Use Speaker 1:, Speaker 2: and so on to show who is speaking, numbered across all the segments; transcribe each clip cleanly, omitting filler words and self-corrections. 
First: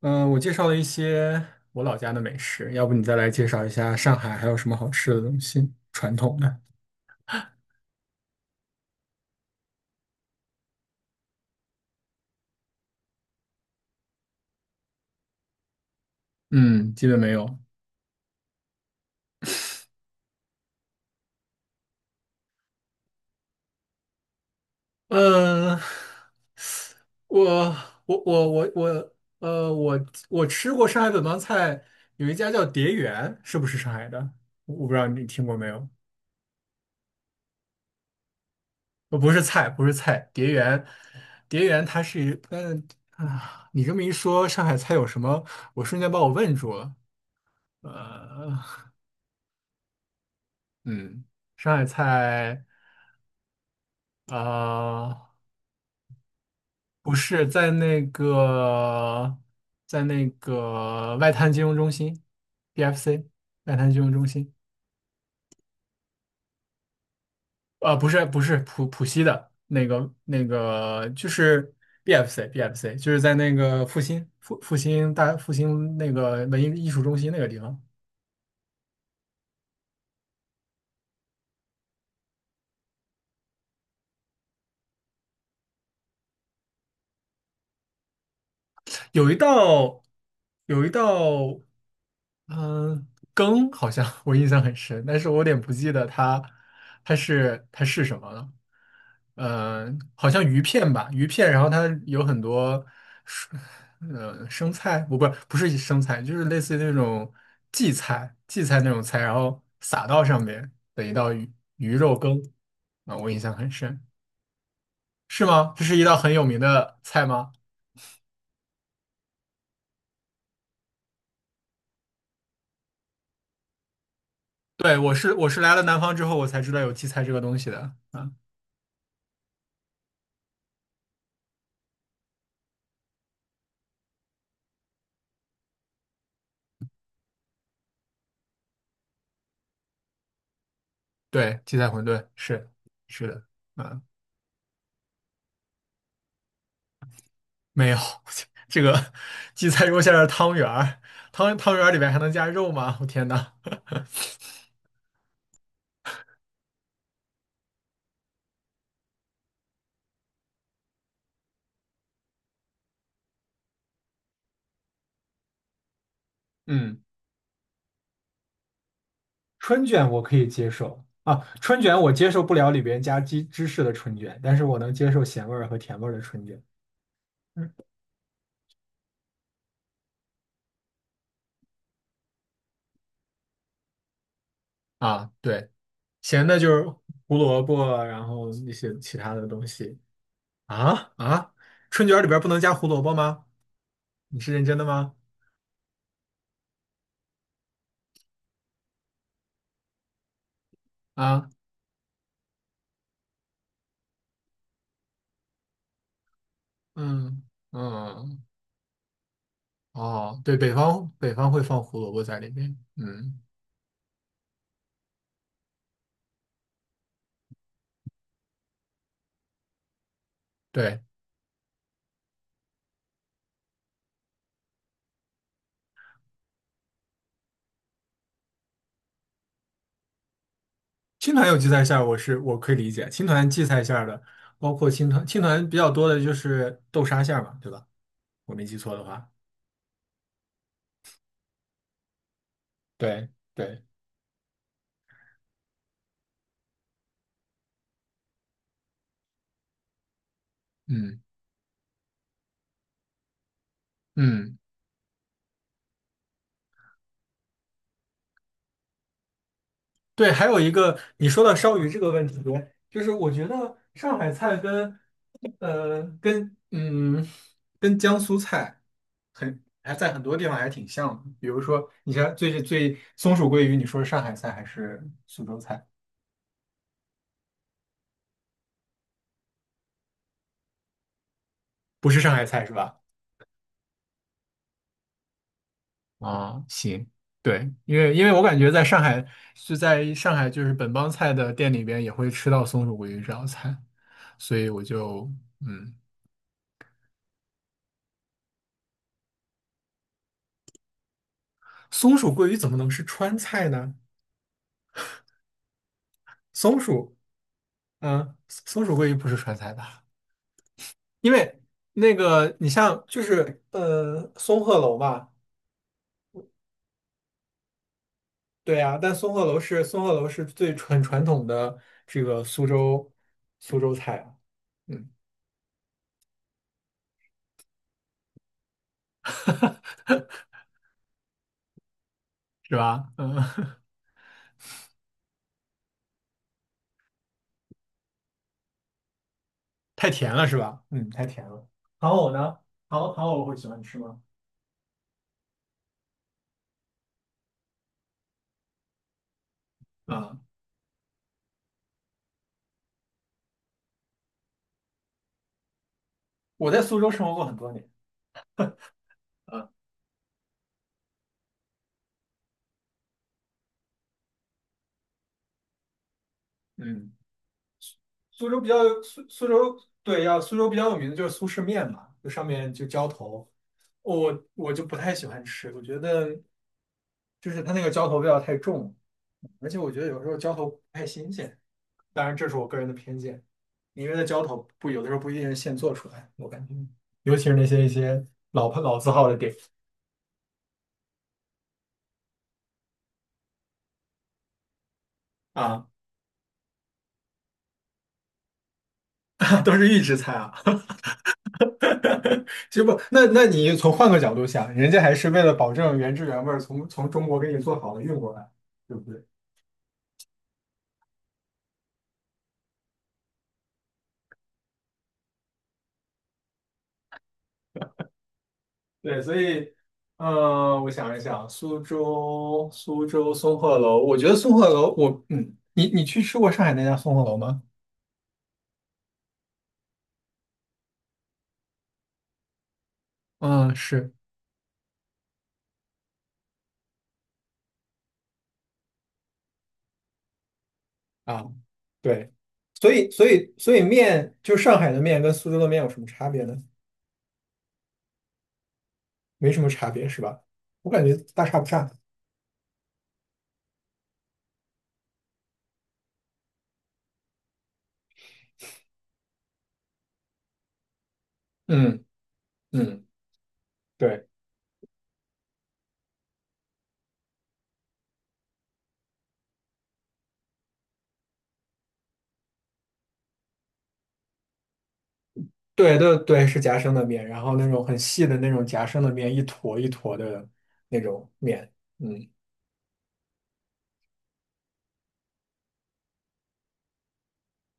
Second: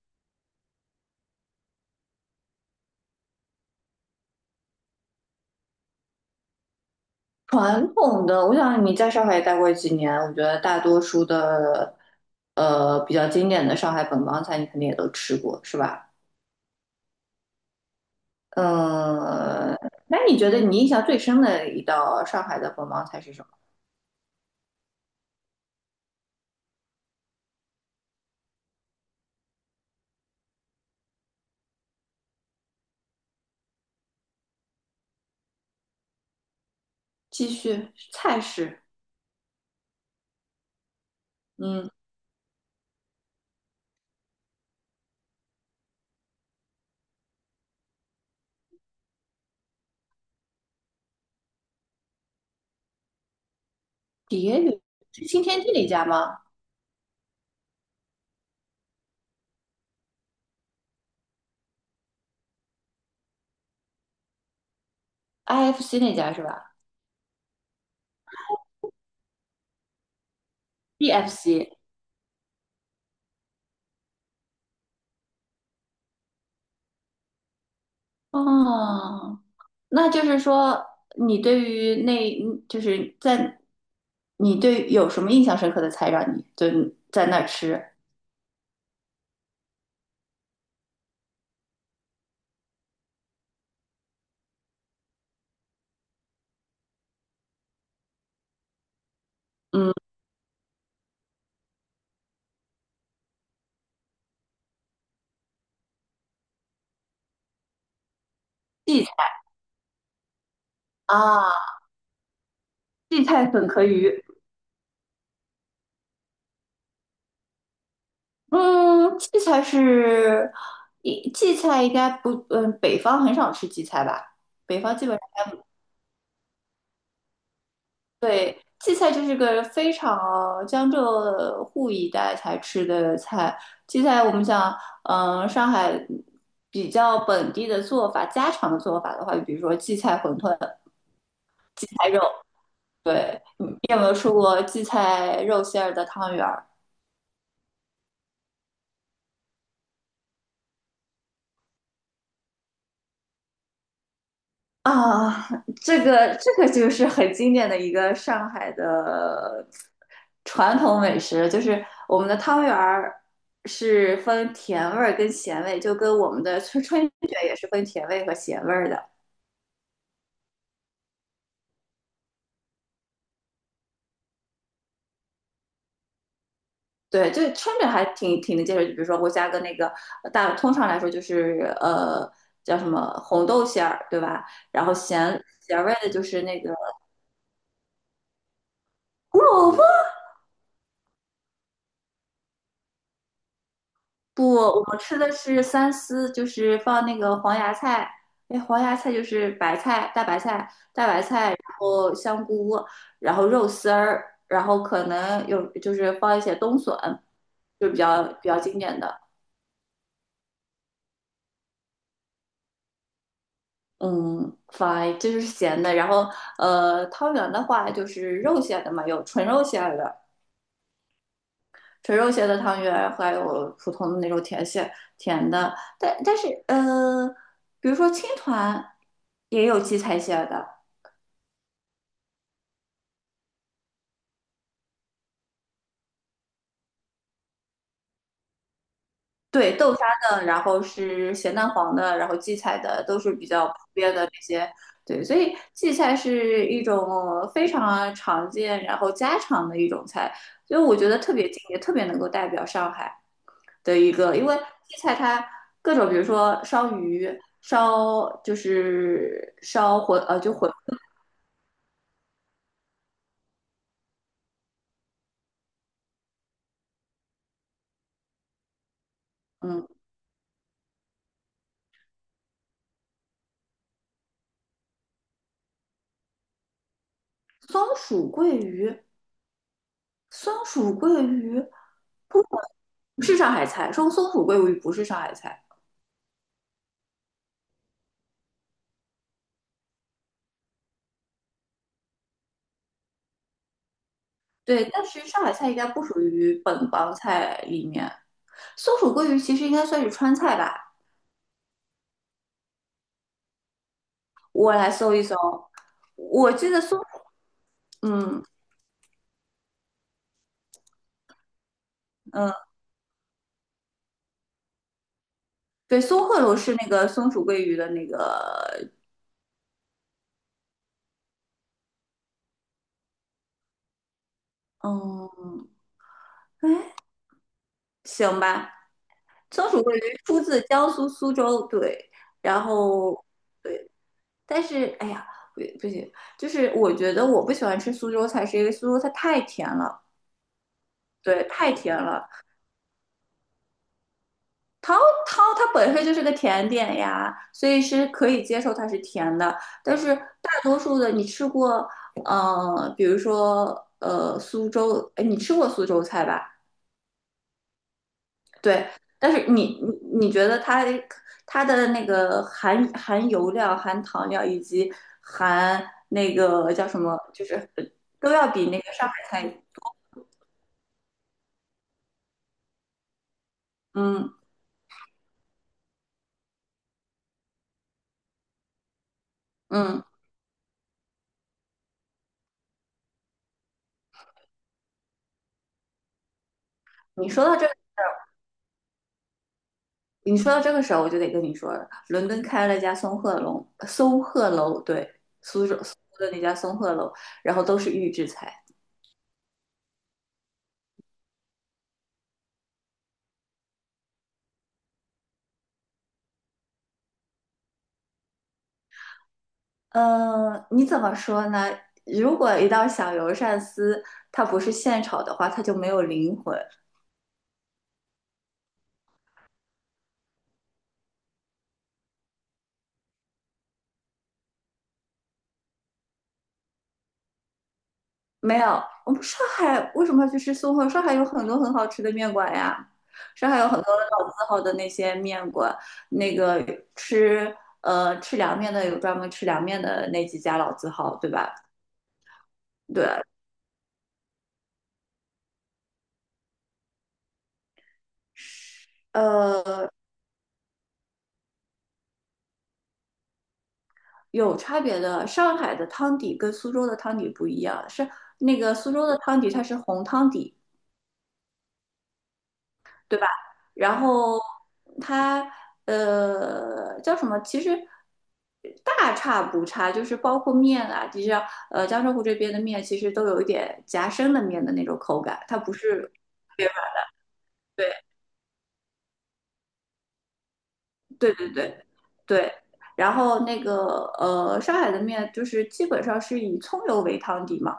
Speaker 1: 嗯，我介绍了一些我老家的美食，要不你再来介绍一下上海还有什么好吃的东西，传统的？
Speaker 2: 传统的，我想你在上海也待过几年，我觉得大多数的，比较经典的上海本帮菜，你肯定也都吃过，是吧？
Speaker 1: 嗯，基本没有。
Speaker 2: 嗯，那你觉得你印象最深的一道上海的本帮菜是什么？
Speaker 1: 嗯，我我吃过上海本帮菜，有一家叫蝶园，是不是上海的？我不知道你听过没有？
Speaker 2: 继续，菜式，
Speaker 1: 呃，不是菜，不是菜，蝶园，蝶园
Speaker 2: 嗯，
Speaker 1: 它是一啊，你这么一说，上海菜有什么？我瞬间把我问住了。呃，嗯，上海菜啊、
Speaker 2: 蝶鱼是
Speaker 1: 呃
Speaker 2: 新天地那家吗
Speaker 1: 不是在那个外滩金融中心，BFC 外滩金融中心，
Speaker 2: ？IFC 那家是吧？
Speaker 1: 呃，不是浦西的那个
Speaker 2: b f
Speaker 1: 就是
Speaker 2: c
Speaker 1: BFC BFC 就是在那个复兴复复兴大复兴那个文艺艺术中心那个地方，
Speaker 2: 哦，那就是说，你对于那，就是在，你对有什么印象深刻的菜让你就在那儿吃。
Speaker 1: 有一道有一道。嗯，羹好像 我印象很深，但是我有点不记得它是什么了。嗯，好像鱼片吧，鱼片，然后它有很多蔬，呃，生菜，不不不是生菜，就是类似于那种荠菜那种
Speaker 2: 荠菜
Speaker 1: 菜，然后撒到上面的一道
Speaker 2: 啊，
Speaker 1: 鱼肉羹啊，
Speaker 2: 荠
Speaker 1: 我印
Speaker 2: 菜
Speaker 1: 象
Speaker 2: 粉
Speaker 1: 很
Speaker 2: 壳
Speaker 1: 深，
Speaker 2: 鱼，
Speaker 1: 是吗？这是一道很有名的菜吗？
Speaker 2: 嗯，荠菜是，一荠菜应该不，北方很少吃荠菜吧？北
Speaker 1: 对，
Speaker 2: 方基本。
Speaker 1: 我是来了南方之后我才知道有荠菜这个东西的。啊。
Speaker 2: 对，荠菜这是个非常江浙沪一带才吃的菜。荠菜我们讲，上海比较本地的做法、家常的做法的话，比如说荠菜馄饨。
Speaker 1: 对，荠菜馄饨是是
Speaker 2: 对，
Speaker 1: 的，
Speaker 2: 你有
Speaker 1: 啊、
Speaker 2: 没有吃过荠菜肉馅儿的汤圆儿？
Speaker 1: 没有 这个荠菜肉馅的汤圆儿，汤圆儿里面还能加肉吗？我天呐，
Speaker 2: 啊，这个就是很经典的一个上海的传统美食，就是我们的汤圆儿是分甜味儿跟咸味，就跟我们的春
Speaker 1: 嗯，
Speaker 2: 春卷也是分甜味和咸味儿的。
Speaker 1: 春卷我可以接受啊，春卷我接受不了里边加鸡芝士的春卷，但是我能接受咸味儿和甜味儿的春卷。
Speaker 2: 对，就
Speaker 1: 嗯
Speaker 2: 春卷还挺能接受，就比如说我加个那个大，通常来说就是叫什么红豆馅儿，对吧？然后
Speaker 1: 啊，
Speaker 2: 咸
Speaker 1: 对，
Speaker 2: 咸味儿的就是
Speaker 1: 咸的
Speaker 2: 那个
Speaker 1: 就是胡萝卜啊，然后一些其他
Speaker 2: 胡
Speaker 1: 的东
Speaker 2: 萝卜，
Speaker 1: 西啊啊，春卷儿里边儿不能加胡萝卜吗？你是
Speaker 2: 不，
Speaker 1: 认真
Speaker 2: 我
Speaker 1: 的
Speaker 2: 们
Speaker 1: 吗？
Speaker 2: 吃的是三丝，就是放那个黄芽菜，哎，黄芽菜就是白菜、大白菜，
Speaker 1: 啊，
Speaker 2: 然后香菇，然后肉丝儿，然后可能有就是放一些冬笋，
Speaker 1: 嗯
Speaker 2: 就比较
Speaker 1: 嗯。
Speaker 2: 比较经典的。
Speaker 1: 哦，对，北方会放胡萝卜在里面。嗯，
Speaker 2: 嗯，fine，这就是咸的。然后汤圆的话就是肉馅的嘛，有纯肉馅儿的，
Speaker 1: 对，
Speaker 2: 纯肉馅的汤圆，还有普通的那种甜馅甜的，但是比如说青团也有荠菜馅的，
Speaker 1: 青团有荠菜馅儿，我可以理解。青团荠菜馅儿的，包括青团比较多的就是豆沙馅儿嘛，对吧？我没记错的话。
Speaker 2: 对，豆沙的，然后是咸蛋黄的，然后荠菜的都
Speaker 1: 对
Speaker 2: 是比较普
Speaker 1: 对，
Speaker 2: 遍的这些，对，所以荠菜是一种非常常见，然后家常的一种菜，所以我觉得
Speaker 1: 嗯
Speaker 2: 特别近，也特别能够代表上海的一个，因为
Speaker 1: 嗯，
Speaker 2: 荠菜它各种，比如说烧鱼。烧就是烧馄
Speaker 1: 对，还
Speaker 2: 就
Speaker 1: 有
Speaker 2: 馄
Speaker 1: 一个你说到烧鱼这个问题，就是我觉得上海菜跟呃跟嗯江苏菜。很
Speaker 2: 嗯，
Speaker 1: 还在很多地方还挺像的。比如说，你像最松鼠桂鱼，你说是上海菜还是苏州菜？
Speaker 2: 松鼠桂鱼，松鼠桂鱼
Speaker 1: 不是上
Speaker 2: 不
Speaker 1: 海菜是吧？
Speaker 2: 不是上海菜，说松鼠桂鱼不是上海菜。
Speaker 1: 啊，行，对，因为我感觉在上海在上海就是本帮菜的店里边也会吃到松鼠桂鱼这道菜，所以我
Speaker 2: 对，但是
Speaker 1: 就
Speaker 2: 上海菜应该
Speaker 1: 嗯，
Speaker 2: 不属于本帮菜里面。松鼠桂鱼其实应该算是川菜吧？
Speaker 1: 松鼠桂鱼怎么能是川菜呢？
Speaker 2: 我来搜一搜，我记
Speaker 1: 松
Speaker 2: 得松，
Speaker 1: 鼠，嗯，
Speaker 2: 嗯
Speaker 1: 松鼠桂鱼不是川菜吧？因为那
Speaker 2: 嗯，
Speaker 1: 个你像就是呃松鹤楼吧。
Speaker 2: 对，松鹤楼是那个松鼠桂鱼的那
Speaker 1: 对
Speaker 2: 个，
Speaker 1: 呀，但松鹤楼是最很传统的这个苏州菜啊，嗯
Speaker 2: 嗯。哎，行吧，松鼠桂鱼 出自江苏苏州，对，然
Speaker 1: 是吧？
Speaker 2: 后。
Speaker 1: 嗯，
Speaker 2: 对。但是哎呀，不行，就是我觉得我不喜欢吃苏州菜，是因为苏州菜太甜 了，
Speaker 1: 太甜了是吧？嗯，太
Speaker 2: 对，
Speaker 1: 甜了。
Speaker 2: 太甜
Speaker 1: 糖
Speaker 2: 了。
Speaker 1: 藕呢？糖藕会喜欢吃吗？
Speaker 2: 桃桃它本身就是个甜点呀，所以是可以接受它是甜的。但是
Speaker 1: 啊，
Speaker 2: 大多数的你吃过，比如说苏州，哎，你吃过苏州菜吧？
Speaker 1: 我在苏州生活过很多年
Speaker 2: 对，但是
Speaker 1: 啊，
Speaker 2: 你觉得它的那个含油量、含糖量以及含那个叫什
Speaker 1: 嗯，
Speaker 2: 么，就是都
Speaker 1: 苏
Speaker 2: 要
Speaker 1: 州
Speaker 2: 比
Speaker 1: 比较
Speaker 2: 那个上海
Speaker 1: 苏
Speaker 2: 菜
Speaker 1: 州苏州比较有名的就是苏式面嘛，就上面就浇头，
Speaker 2: 嗯
Speaker 1: 我就不太喜欢吃，我觉得就是它那个浇头味道太重了而且我觉
Speaker 2: 嗯。
Speaker 1: 得有时候浇头不太新鲜，当然这是我个人的偏见，因为的浇头不有的时候不一定是现做出来，我感觉，
Speaker 2: 你
Speaker 1: 尤其
Speaker 2: 说
Speaker 1: 是
Speaker 2: 到
Speaker 1: 那
Speaker 2: 这个
Speaker 1: 些一些老牌老字号的店
Speaker 2: 你说到这个时候，我就得跟你说了，伦敦开了一家松鹤楼，松鹤楼，对，苏州
Speaker 1: 啊，
Speaker 2: 苏州的那家松鹤楼，然后都是预制菜。
Speaker 1: 都是预制菜啊。其实不，那你从换个角度想，人家还是为了保证原汁原味儿从中国给你做好了运过来，对不对？
Speaker 2: 你怎么说呢？如果一道小油鳝丝它不是现炒的话，它就没有灵魂。
Speaker 1: 对，所以，呃，我想一想，苏州松鹤楼，我觉得松鹤楼，我嗯，你去吃过上海那家松鹤楼吗？
Speaker 2: 没有，我们上海为什么要去吃松鹤？上海有很多很好吃的面馆呀，上海有
Speaker 1: 嗯，
Speaker 2: 很多
Speaker 1: 是。
Speaker 2: 老字号的那些面馆，那个吃吃凉面的有专门吃凉面的那几家老字号，对
Speaker 1: 啊，
Speaker 2: 吧？
Speaker 1: 对，
Speaker 2: 对，
Speaker 1: 所以面，就是上海的面跟苏州的面有什么差别呢？没什么差
Speaker 2: 呃，
Speaker 1: 别是吧？我感觉大差不差。
Speaker 2: 有差别的。上海的汤底跟苏州的汤底不一样，是那个苏州的汤底它是红汤底，
Speaker 1: 嗯嗯，
Speaker 2: 对吧？然
Speaker 1: 对
Speaker 2: 后它叫什么？其实大差不差，就是包括面啊，其实江浙沪这边的面其实都有一点夹生的面的那种口感，它不是
Speaker 1: 对，是夹生的面，然后那种很
Speaker 2: 对
Speaker 1: 细的那种夹生的面，一坨一坨的那种
Speaker 2: 对对
Speaker 1: 面。
Speaker 2: 对
Speaker 1: 嗯，
Speaker 2: 对。然后那个上海的面就是基本上是以葱油为汤底嘛，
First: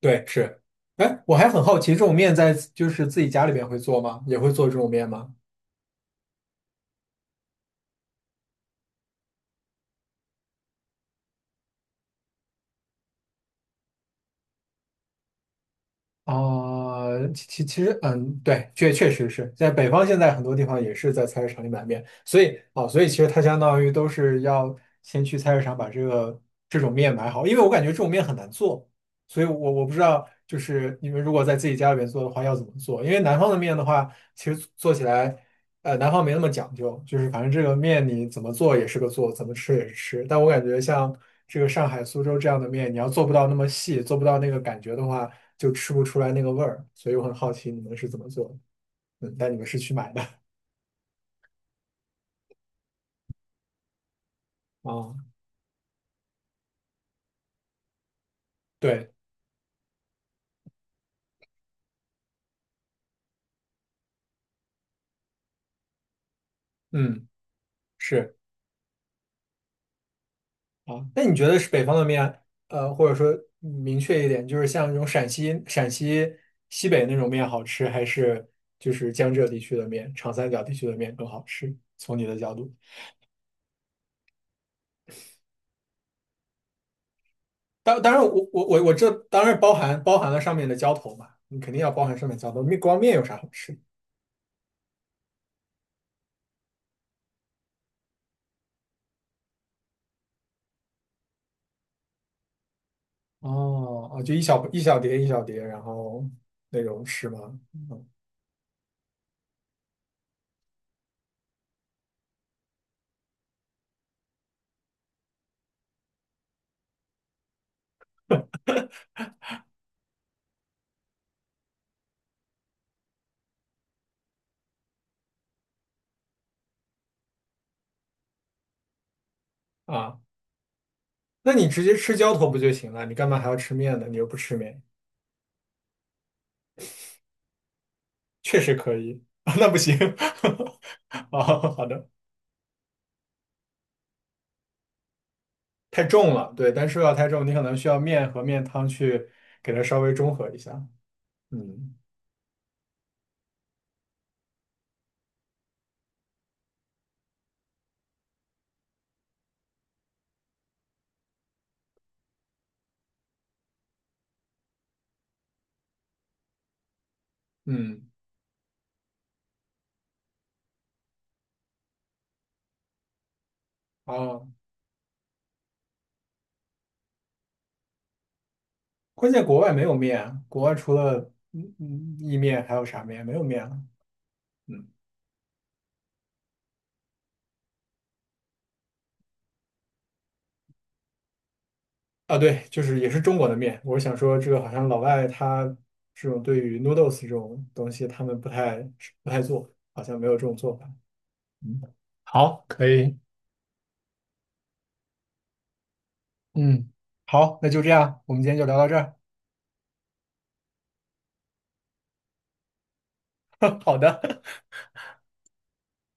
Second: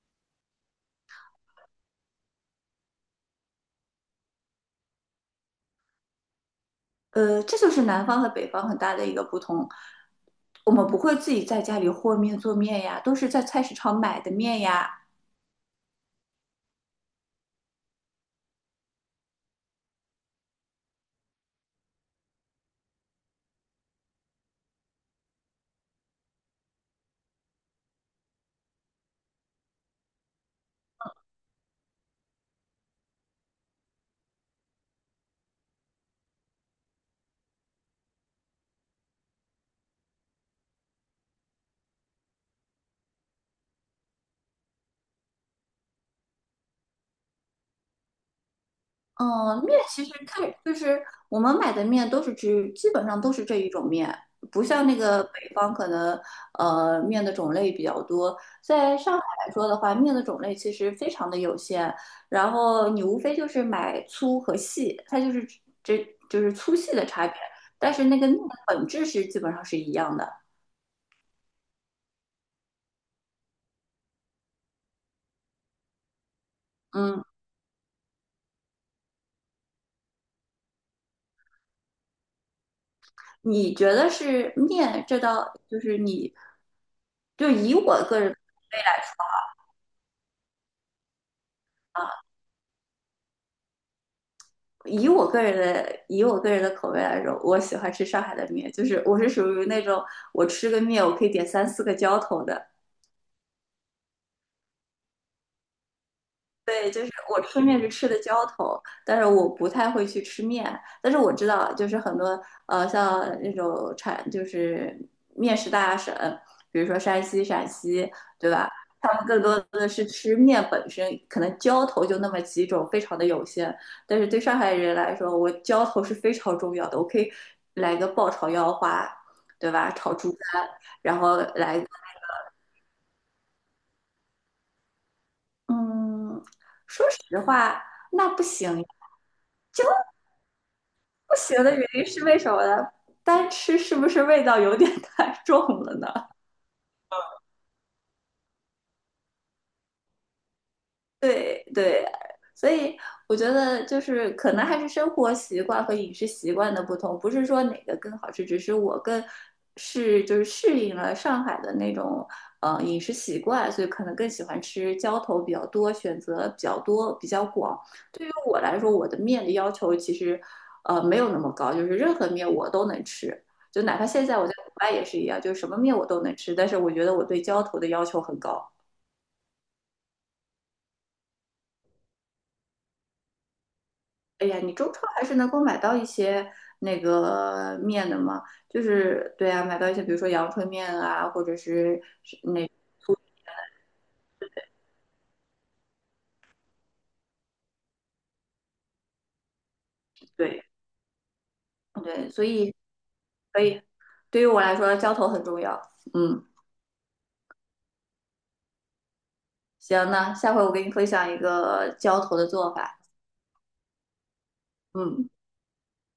Speaker 1: 对，是。哎，我还很好奇，这种面在就是自己家里边会做吗？也会做这种面吗？
Speaker 2: 这就是南方和北方很大的一个不同。我们不会自己在家里和面做面呀，都是在菜市场买的面呀。
Speaker 1: 啊、其实，嗯，对，确实是在北方，现在很多地方也是在菜市场里买面，所以啊、所以其实它相当于都是要先去菜市场把这种面买好，因为我感觉这种面很难做，所以我不知道，就是你们如果在自己家里面做的话要怎么做，因为南方的面的话，其实做起来，呃，南方没那么讲究，就是反正这个面你怎么做也是个做，怎么吃也是吃，但我感觉像这个上海、苏州这样的面，你要做不到那么细，做不到那个感觉的话。就吃不出来那个味儿，所以我很好奇你们是怎么做的。嗯，但你
Speaker 2: 嗯，
Speaker 1: 们是
Speaker 2: 面
Speaker 1: 去
Speaker 2: 其
Speaker 1: 买
Speaker 2: 实
Speaker 1: 的
Speaker 2: 看就是我们买的面都是只基本上都是这一种面，不像那个
Speaker 1: 啊？
Speaker 2: 北方可能面的种类比较多。在
Speaker 1: 对，
Speaker 2: 上海来说的话，面的种类其实非常的有限，然后你无非就是买粗和细，它就是这就是粗细的
Speaker 1: 嗯，
Speaker 2: 差别，但是那个面
Speaker 1: 是
Speaker 2: 的本质是基本上是一样的。
Speaker 1: 啊。那你觉得是北方的面，呃，或者说明确一点，就是像那种陕西西北那
Speaker 2: 嗯，
Speaker 1: 种面好吃，还是就是江浙地区的面、长三角地区的面更好吃？从你的角度，
Speaker 2: 你觉得是面这道就是你就以
Speaker 1: 当
Speaker 2: 我
Speaker 1: 当
Speaker 2: 个
Speaker 1: 然
Speaker 2: 人。
Speaker 1: 我，我这当然包含了上面的浇头嘛，你肯定要包含上面浇头，面光面有啥好吃？
Speaker 2: 以我个人的口味来说，我喜欢吃上海的面，就是我是属于那种我吃个面我可以点三四个浇头的，
Speaker 1: 哦哦，就一小碟一小碟，然后那
Speaker 2: 对，
Speaker 1: 种
Speaker 2: 就是
Speaker 1: 吃
Speaker 2: 我
Speaker 1: 吗？
Speaker 2: 吃面是
Speaker 1: 嗯
Speaker 2: 吃的浇头，但是我不太会去吃面。但是我知道，就是很多像那种产就是面食大省，比如说山西、陕西，对吧？他们更多的是吃面本身，可能浇头就那么几种，非常的有限。但是对上海人来说，我浇头是非常重要的，我可以来个爆炒腰花，对吧？炒
Speaker 1: 啊，
Speaker 2: 猪肝，然后
Speaker 1: 那你
Speaker 2: 来
Speaker 1: 直
Speaker 2: 个
Speaker 1: 接吃浇头不就行了？你干嘛还要吃面呢？你又不吃面，
Speaker 2: 嗯，说实话，那不
Speaker 1: 确实
Speaker 2: 行呀。
Speaker 1: 可以啊，那不行
Speaker 2: 不行
Speaker 1: 哦，
Speaker 2: 的原
Speaker 1: 好
Speaker 2: 因
Speaker 1: 的，
Speaker 2: 是为什么呢？单吃是不是味道有点太重了
Speaker 1: 太
Speaker 2: 呢？
Speaker 1: 重了，对，但是要太重，你可能需要面和面汤去给它稍微中和一下。
Speaker 2: 对
Speaker 1: 嗯
Speaker 2: 对，所以我觉得就是可能还是生活习惯和饮食习惯的不同，不是说哪个更好吃，只是我更是就是适应了上海的那种饮食习惯，所以可能更喜欢吃浇头比较多，选择比较多，比较广。
Speaker 1: 嗯，
Speaker 2: 对于我来说，我的面的要求其实没有那么高，就是任何面我都能吃，就哪怕现在我
Speaker 1: 哦，
Speaker 2: 在国外也是一样，就是什么面我都能吃，但是我觉得我对浇头的要求很高。
Speaker 1: 关键国外没有面啊，国外除了嗯嗯意面还有啥面？没有面了。
Speaker 2: 哎呀，你
Speaker 1: 嗯
Speaker 2: 中超还是能够买到一些那个面的嘛，就是对啊，买到一些比如说阳春面啊，或者是
Speaker 1: 啊，对，就是也是中国的面。我想说，这个好像老外他这种对于 noodles 这种东西，他们不太做，好像没有这种
Speaker 2: 对
Speaker 1: 做法。嗯，
Speaker 2: 对，所
Speaker 1: 好，
Speaker 2: 以
Speaker 1: 可以，
Speaker 2: 可以，对于我来说，浇头很重要。嗯，
Speaker 1: 嗯，好，那就这样，我们今天就聊到这儿。
Speaker 2: 行，那下回我给你分享一个浇头的做法。
Speaker 1: 好的，
Speaker 2: 嗯。